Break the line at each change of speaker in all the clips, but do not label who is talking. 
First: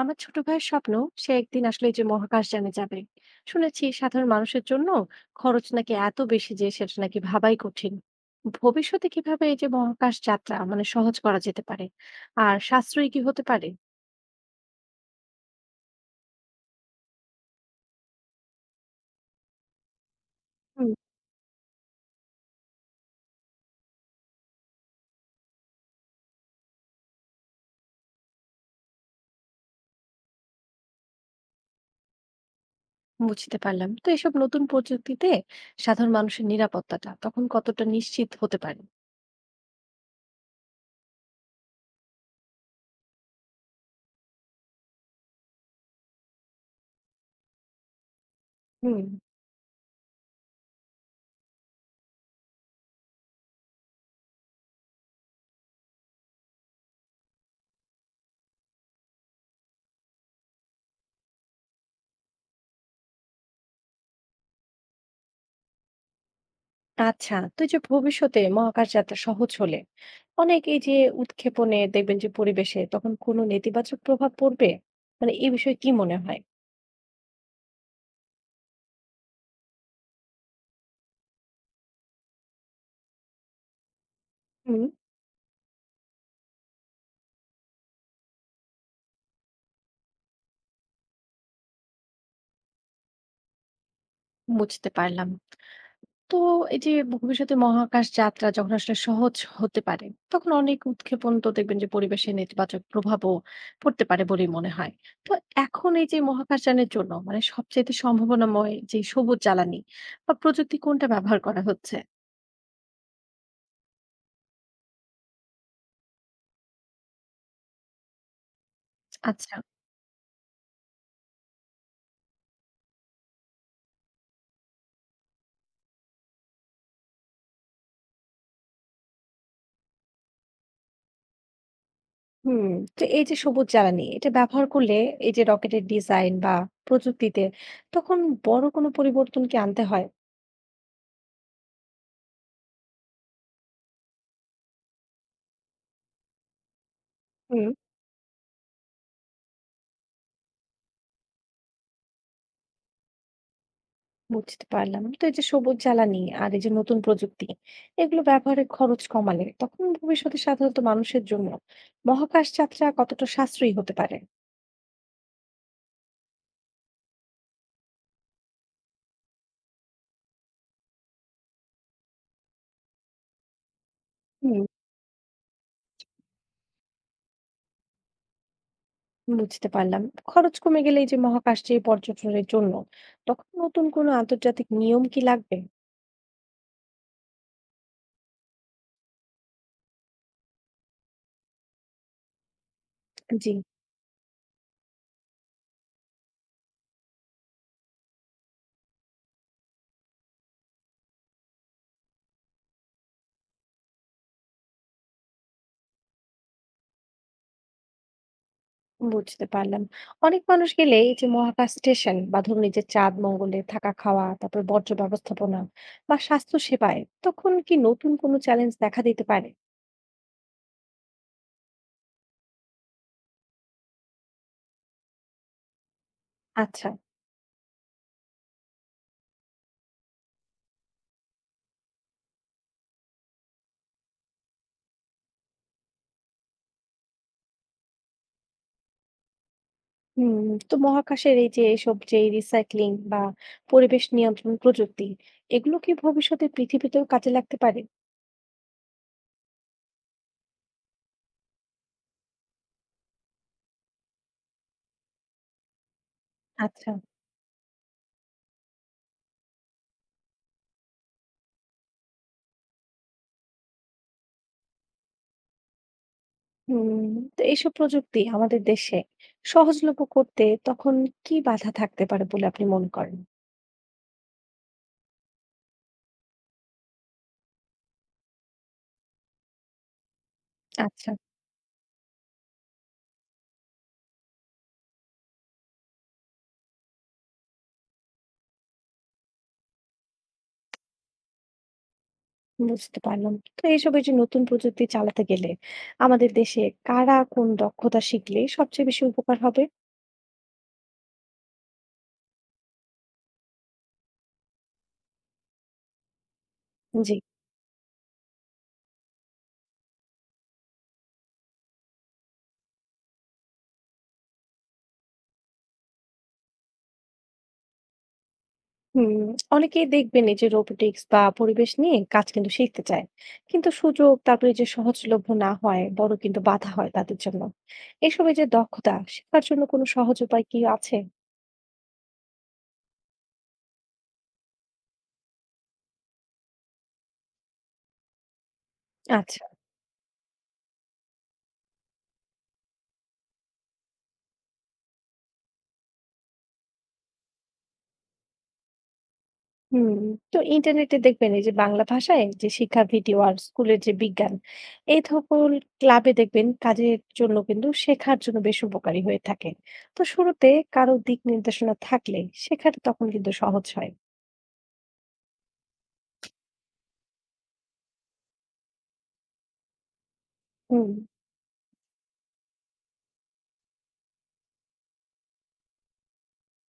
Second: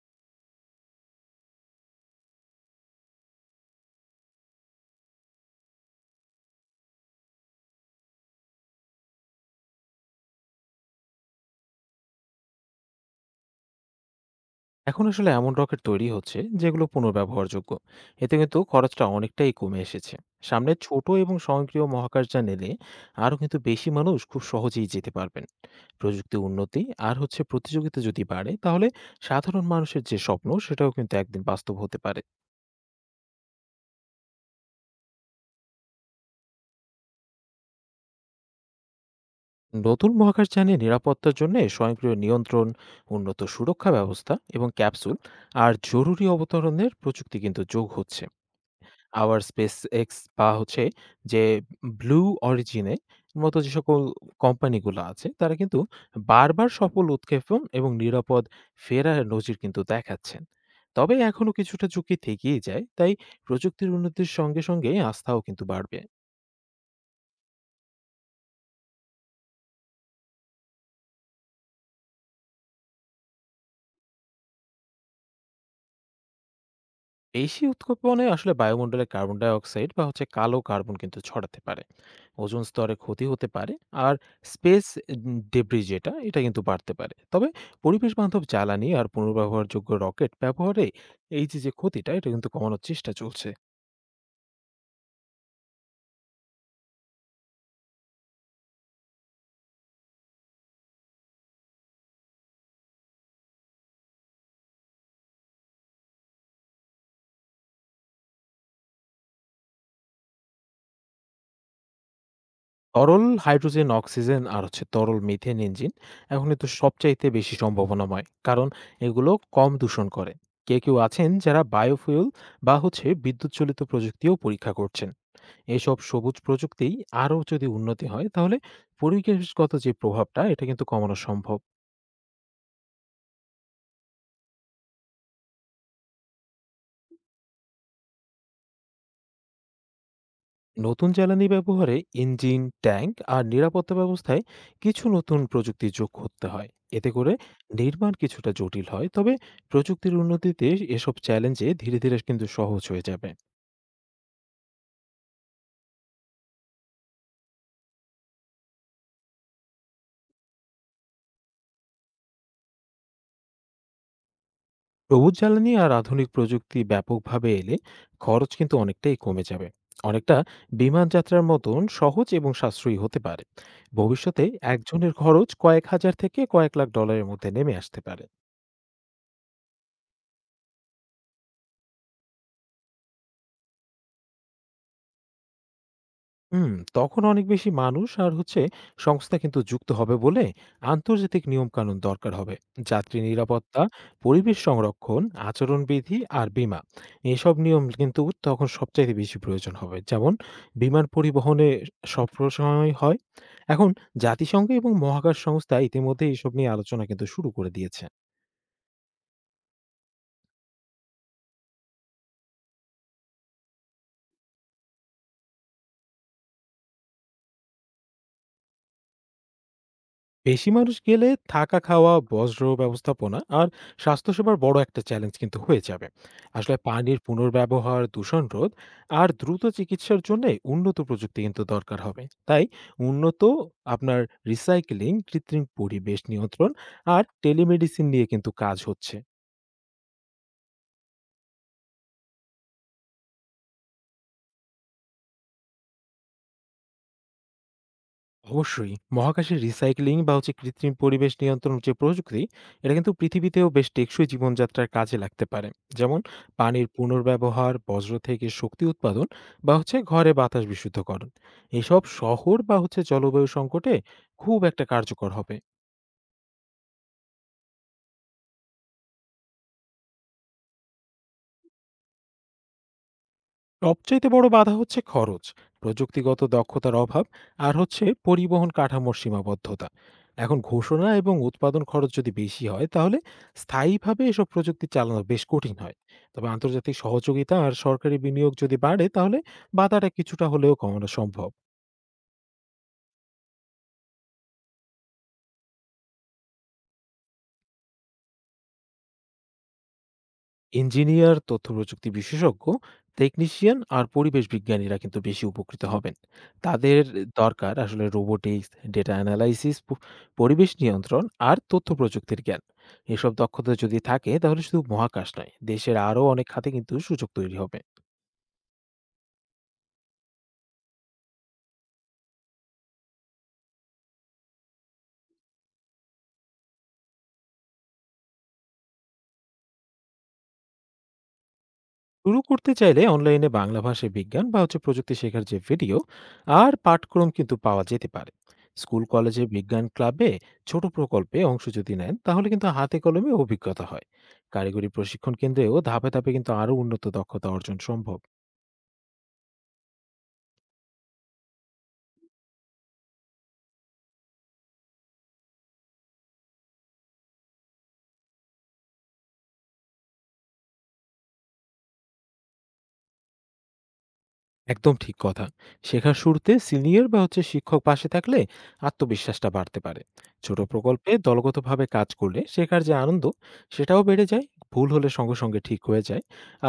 আমার ছোট ভাইয়ের স্বপ্ন, সে একদিন আসলে এই যে মহাকাশ যানে যাবে। শুনেছি সাধারণ মানুষের জন্য খরচ নাকি এত বেশি যে সেটা নাকি ভাবাই কঠিন। ভবিষ্যতে কিভাবে এই যে মহাকাশ যাত্রা মানে সহজ করা যেতে পারে আর সাশ্রয়ী কি হতে পারে?
এখন আসলে এমন রকেট তৈরি হচ্ছে যেগুলো পুনর্ব্যবহারযোগ্য। এতে কিন্তু খরচটা অনেকটাই কমে এসেছে। সামনে
হুম।
ছোট এবং স্বয়ংক্রিয় মহাকাশযান এলে আরও কিন্তু বেশি মানুষ খুব সহজেই যেতে পারবেন। প্রযুক্তি উন্নতি আর হচ্ছে প্রতিযোগিতা যদি বাড়ে, তাহলে সাধারণ মানুষের যে স্বপ্ন সেটাও কিন্তু একদিন বাস্তব হতে পারে।
বুঝতে পারলাম, তো এসব নতুন প্রযুক্তিতে সাধারণ মানুষের নিরাপত্তাটা তখন কতটা নিশ্চিত হতে পারে?
নতুন মহাকাশযানে নিরাপত্তার জন্য স্বয়ংক্রিয় নিয়ন্ত্রণ, উন্নত সুরক্ষা ব্যবস্থা এবং ক্যাপসুল আর জরুরি অবতরণের প্রযুক্তি কিন্তু যোগ হচ্ছে।
হুম।
আবার SpaceX বা হচ্ছে যে Blue Origin এর মতো যে সকল কোম্পানিগুলো আছে, তারা কিন্তু বারবার সফল উৎক্ষেপণ এবং নিরাপদ ফেরার নজির কিন্তু দেখাচ্ছেন। তবে এখনো কিছুটা ঝুঁকি থেকেই যায়। তাই প্রযুক্তির উন্নতির সঙ্গে, সঙ্গে আস্থাও কিন্তু বাড়বে।
আচ্ছা, তো এই যে ভবিষ্যতে মহাকাশ যাত্রা সহজ হলে অনেক এই যে উৎক্ষেপণে দেখবেন যে পরিবেশে তখন কোনো নেতিবাচক প্রভাব পড়বে, মানে এই বিষয়ে কি মনে হয়?
বেশি উৎক্ষেপণে আসলে বায়ুমণ্ডলে কার্বন ডাই অক্সাইড বা হচ্ছে কালো কার্বন কিন্তু ছড়াতে পারে। ওজোন স্তরে ক্ষতি হতে পারে। আর
হুম।
স্পেস ডেব্রি, যেটা এটা কিন্তু বাড়তে পারে। তবে পরিবেশ বান্ধব জ্বালানি আর পুনর্ব্যবহারযোগ্য রকেট ব্যবহারে এই যে যে ক্ষতিটা, এটা কিন্তু কমানোর চেষ্টা চলছে।
বুঝতে পারলাম, তো এই যে ভবিষ্যতে মহাকাশ যাত্রা যখন আসলে সহজ হতে পারে তখন অনেক উৎক্ষেপণ তো দেখবেন যে পরিবেশে নেতিবাচক প্রভাবও পড়তে পারে বলেই মনে হয়। তো এখন এই যে মহাকাশযানের জন্য মানে সবচেয়ে সম্ভাবনাময় যে সবুজ জ্বালানি বা প্রযুক্তি কোনটা ব্যবহার করা হচ্ছে?
তরল হাইড্রোজেন, অক্সিজেন আর হচ্ছে তরল মিথেন ইঞ্জিন এখন তো সবচাইতে বেশি সম্ভাবনাময়, কারণ এগুলো
আচ্ছা।
কম দূষণ করে। কেউ কেউ আছেন যারা বায়োফুয়েল বা হচ্ছে বিদ্যুৎ চালিত প্রযুক্তিও পরীক্ষা করছেন। এসব সবুজ প্রযুক্তি আরও যদি উন্নতি হয়, তাহলে পরিবেশগত যে প্রভাবটা, এটা কিন্তু কমানো সম্ভব।
হুম। তো এই যে সবুজ জ্বালানি এটা ব্যবহার করলে এই যে রকেটের ডিজাইন বা প্রযুক্তিতে তখন বড় কোনো পরিবর্তন কি আনতে হয়?
নতুন জ্বালানি ব্যবহারে ইঞ্জিন, ট্যাঙ্ক আর নিরাপত্তা ব্যবস্থায় কিছু নতুন প্রযুক্তি যোগ করতে হয়। এতে করে
হুম।
নির্মাণ কিছুটা জটিল হয়। তবে প্রযুক্তির উন্নতিতে এসব চ্যালেঞ্জে ধীরে ধীরে কিন্তু সহজ হয়ে যাবে।
বুঝতে পারলাম, তো এই যে সবুজ জ্বালানি আর এই যে নতুন প্রযুক্তি এগুলো ব্যবহারের খরচ কমালে তখন ভবিষ্যতে সাধারণত মানুষের জন্য মহাকাশ যাত্রা কতটা সাশ্রয়ী হতে পারে?
সবুজ জ্বালানি আর আধুনিক প্রযুক্তি ব্যাপকভাবে এলে খরচ কিন্তু অনেকটাই কমে যাবে। অনেকটা বিমান যাত্রার মতন সহজ এবং সাশ্রয়ী হতে পারে ভবিষ্যতে।
হুম।
একজনের খরচ কয়েক হাজার থেকে কয়েক লাখ ডলারের মধ্যে নেমে আসতে পারে।
বুঝতে পারলাম। খরচ কমে গেলে এই যে মহাকাশ যে পর্যটনের জন্য তখন নতুন কোনো আন্তর্জাতিক নিয়ম কি লাগবে?
হুম, তখন অনেক বেশি মানুষ আর হচ্ছে সংস্থা কিন্তু যুক্ত হবে বলে আন্তর্জাতিক নিয়মকানুন দরকার হবে। যাত্রী
জি।
নিরাপত্তা, পরিবেশ সংরক্ষণ, আচরণবিধি আর বীমা, এসব নিয়ম কিন্তু তখন সবচাইতে বেশি প্রয়োজন হবে, যেমন বিমান পরিবহনে সবসময় হয়। এখন জাতিসংঘ এবং মহাকাশ সংস্থা ইতিমধ্যে এসব নিয়ে আলোচনা কিন্তু শুরু করে দিয়েছে।
বুঝতে পারলাম। অনেক মানুষ গেলে এই যে মহাকাশ স্টেশন বা ধরুন এই যে চাঁদ মঙ্গলে থাকা খাওয়া তারপর বর্জ্য ব্যবস্থাপনা বা স্বাস্থ্য সেবায় তখন কি নতুন কোনো চ্যালেঞ্জ দেখা দিতে পারে?
বেশি মানুষ গেলে থাকা খাওয়া, বজ্র ব্যবস্থাপনা আর স্বাস্থ্যসেবার বড় একটা চ্যালেঞ্জ কিন্তু হয়ে যাবে। আসলে
আচ্ছা।
পানির পুনর্ব্যবহার, দূষণ রোধ আর দ্রুত চিকিৎসার জন্য উন্নত প্রযুক্তি কিন্তু দরকার হবে। তাই উন্নত আপনার রিসাইক্লিং, কৃত্রিম পরিবেশ নিয়ন্ত্রণ আর টেলিমেডিসিন নিয়ে কিন্তু কাজ হচ্ছে।
হুম। তো মহাকাশের এই যে এসব যে রিসাইক্লিং বা পরিবেশ নিয়ন্ত্রণ প্রযুক্তি এগুলো কি ভবিষ্যতে পৃথিবীতেও কাজে লাগতে পারে?
অবশ্যই। মহাকাশের রিসাইক্লিং বা হচ্ছে কৃত্রিম পরিবেশ নিয়ন্ত্রণ যে প্রযুক্তি, এটা কিন্তু পৃথিবীতেও বেশ টেকসই জীবনযাত্রার কাজে লাগতে পারে। যেমন পানির
আচ্ছা।
পুনর্ব্যবহার, বজ্র থেকে শক্তি উৎপাদন বা হচ্ছে ঘরে বাতাস বিশুদ্ধকরণ। এসব শহর বা হচ্ছে জলবায়ু সংকটে খুব একটা কার্যকর হবে।
হুম। তো এইসব প্রযুক্তি আমাদের দেশে সহজলভ্য করতে তখন কি বাধা থাকতে পারে বলে আপনি মনে করেন?
সবচাইতে বড় বাধা হচ্ছে খরচ, প্রযুক্তিগত দক্ষতার অভাব আর হচ্ছে পরিবহন কাঠামোর সীমাবদ্ধতা। এখন ঘোষণা
আচ্ছা।
এবং উৎপাদন খরচ যদি বেশি হয়, তাহলে স্থায়ীভাবে এসব প্রযুক্তি চালানো বেশ কঠিন হয়। তবে আন্তর্জাতিক সহযোগিতা আর সরকারি বিনিয়োগ যদি বাড়ে, তাহলে বাধাটা কিছুটা হলেও কমানো সম্ভব।
বুঝতে পারলাম। তো এইসব এই যে নতুন প্রযুক্তি চালাতে গেলে আমাদের দেশে কারা কোন দক্ষতা শিখলে সবচেয়ে বেশি উপকার হবে?
ইঞ্জিনিয়ার, তথ্য প্রযুক্তি বিশেষজ্ঞ, টেকনিশিয়ান আর পরিবেশ বিজ্ঞানীরা কিন্তু বেশি উপকৃত হবেন। তাদের
জি।
দরকার আসলে রোবোটিক্স, ডেটা অ্যানালাইসিস, পরিবেশ নিয়ন্ত্রণ আর তথ্য প্রযুক্তির জ্ঞান। এসব দক্ষতা যদি থাকে, তাহলে শুধু মহাকাশ নয়, দেশের আরও অনেক খাতে কিন্তু সুযোগ তৈরি হবে।
হুম। অনেকেই দেখবেন এই যে রোবোটিক্স বা পরিবেশ নিয়ে কাজ কিন্তু শিখতে চায়, কিন্তু সুযোগ তারপরে এই যে সহজলভ্য না হয় বড় কিন্তু বাধা হয় তাদের জন্য। এসব এই যে দক্ষতা শেখার জন্য কোনো সহজ উপায় কি আছে?
শুরু করতে চাইলে অনলাইনে বাংলা ভাষায় বিজ্ঞান বা হচ্ছে প্রযুক্তি শেখার যে ভিডিও আর পাঠক্রম কিন্তু পাওয়া যেতে পারে। স্কুল কলেজে
আচ্ছা।
বিজ্ঞান ক্লাবে ছোট প্রকল্পে অংশ যদি নেন, তাহলে কিন্তু হাতে কলমে অভিজ্ঞতা হয়। কারিগরি প্রশিক্ষণ কেন্দ্রেও ধাপে ধাপে কিন্তু আরো উন্নত দক্ষতা অর্জন সম্ভব।
হুম। তো ইন্টারনেটে দেখবেন এই যে বাংলা ভাষায় যে শিক্ষা ভিডিও আর স্কুলের যে বিজ্ঞান এই সকল ক্লাবে দেখবেন কাজের জন্য কিন্তু শেখার জন্য বেশ উপকারী হয়ে থাকে। তো শুরুতে কারো দিক নির্দেশনা থাকলে শেখাটা তখন কিন্তু সহজ হয়।
একদম ঠিক কথা। শেখার শুরুতে সিনিয়র বা হচ্ছে শিক্ষক পাশে থাকলে আত্মবিশ্বাসটা বাড়তে পারে। ছোট
হুম।
প্রকল্পে দলগতভাবে কাজ করলে শেখার যে আনন্দ, সেটাও বেড়ে যায়। ভুল হলে সঙ্গে, সঙ্গে ঠিক হয়ে যায়।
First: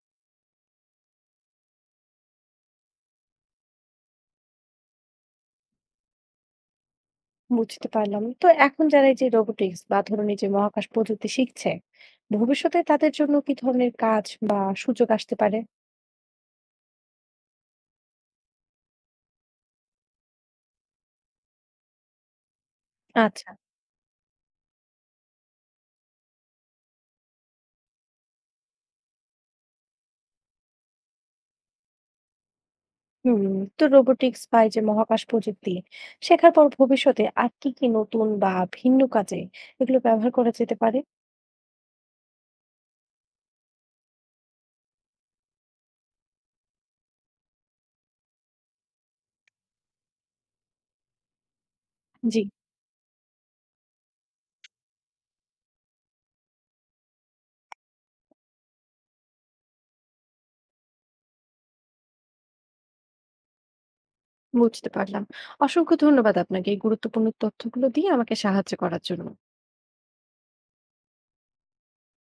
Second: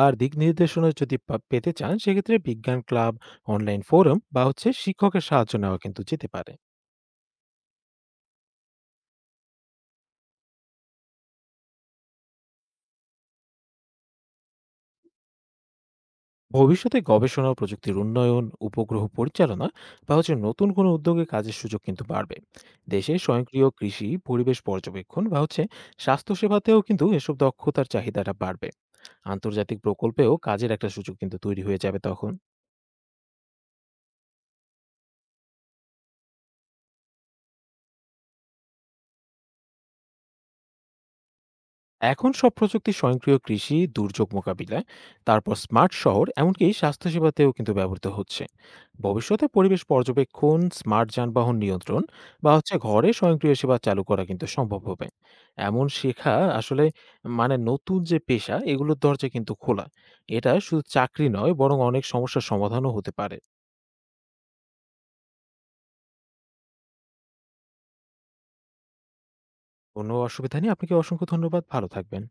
আর দিকনির্দেশনা যদি পেতে চান, সেক্ষেত্রে বিজ্ঞান ক্লাব, অনলাইন ফোরাম বা হচ্ছে শিক্ষকের সাহায্য নেওয়া কিন্তু যেতে পারে।
বুঝতে পারলাম, তো এখন যারা এই যে রোবোটিক্স বা ধরুন এই যে মহাকাশ প্রযুক্তি শিখছে ভবিষ্যতে তাদের জন্য কি ধরনের কাজ বা সুযোগ আসতে পারে?
ভবিষ্যতে গবেষণা ও প্রযুক্তির উন্নয়ন, উপগ্রহ পরিচালনা বা হচ্ছে নতুন কোনো উদ্যোগে কাজের সুযোগ কিন্তু বাড়বে। দেশে
আচ্ছা।
স্বয়ংক্রিয় কৃষি, পরিবেশ পর্যবেক্ষণ বা হচ্ছে স্বাস্থ্যসেবাতেও কিন্তু এসব দক্ষতার চাহিদাটা বাড়বে। আন্তর্জাতিক প্রকল্পেও কাজের একটা সুযোগ কিন্তু তৈরি হয়ে যাবে তখন।
হুম। তো রোবোটিক্স বা এই যে মহাকাশ প্রযুক্তি শেখার পর ভবিষ্যতে আর কি কি নতুন বা ভিন্ন কাজে এগুলো ব্যবহার করা যেতে পারে?
এখন সব প্রযুক্তি স্বয়ংক্রিয় কৃষি, দুর্যোগ মোকাবিলায়, তারপর স্মার্ট শহর, এমনকি স্বাস্থ্যসেবাতেও কিন্তু ব্যবহৃত হচ্ছে। ভবিষ্যতে পরিবেশ পর্যবেক্ষণ, স্মার্ট যানবাহন নিয়ন্ত্রণ
জি।
বা হচ্ছে ঘরে স্বয়ংক্রিয় সেবা চালু করা কিন্তু সম্ভব হবে। এমন শেখা আসলে মানে নতুন যে পেশা, এগুলোর দরজা কিন্তু খোলা। এটা শুধু চাকরি নয়, বরং অনেক সমস্যার সমাধানও হতে পারে।
বুঝতে পারলাম। অসংখ্য ধন্যবাদ আপনাকে এই গুরুত্বপূর্ণ তথ্যগুলো দিয়ে আমাকে সাহায্য করার জন্য।
কোনো অসুবিধা নেই। আপনাকে অসংখ্য ধন্যবাদ। ভালো থাকবেন।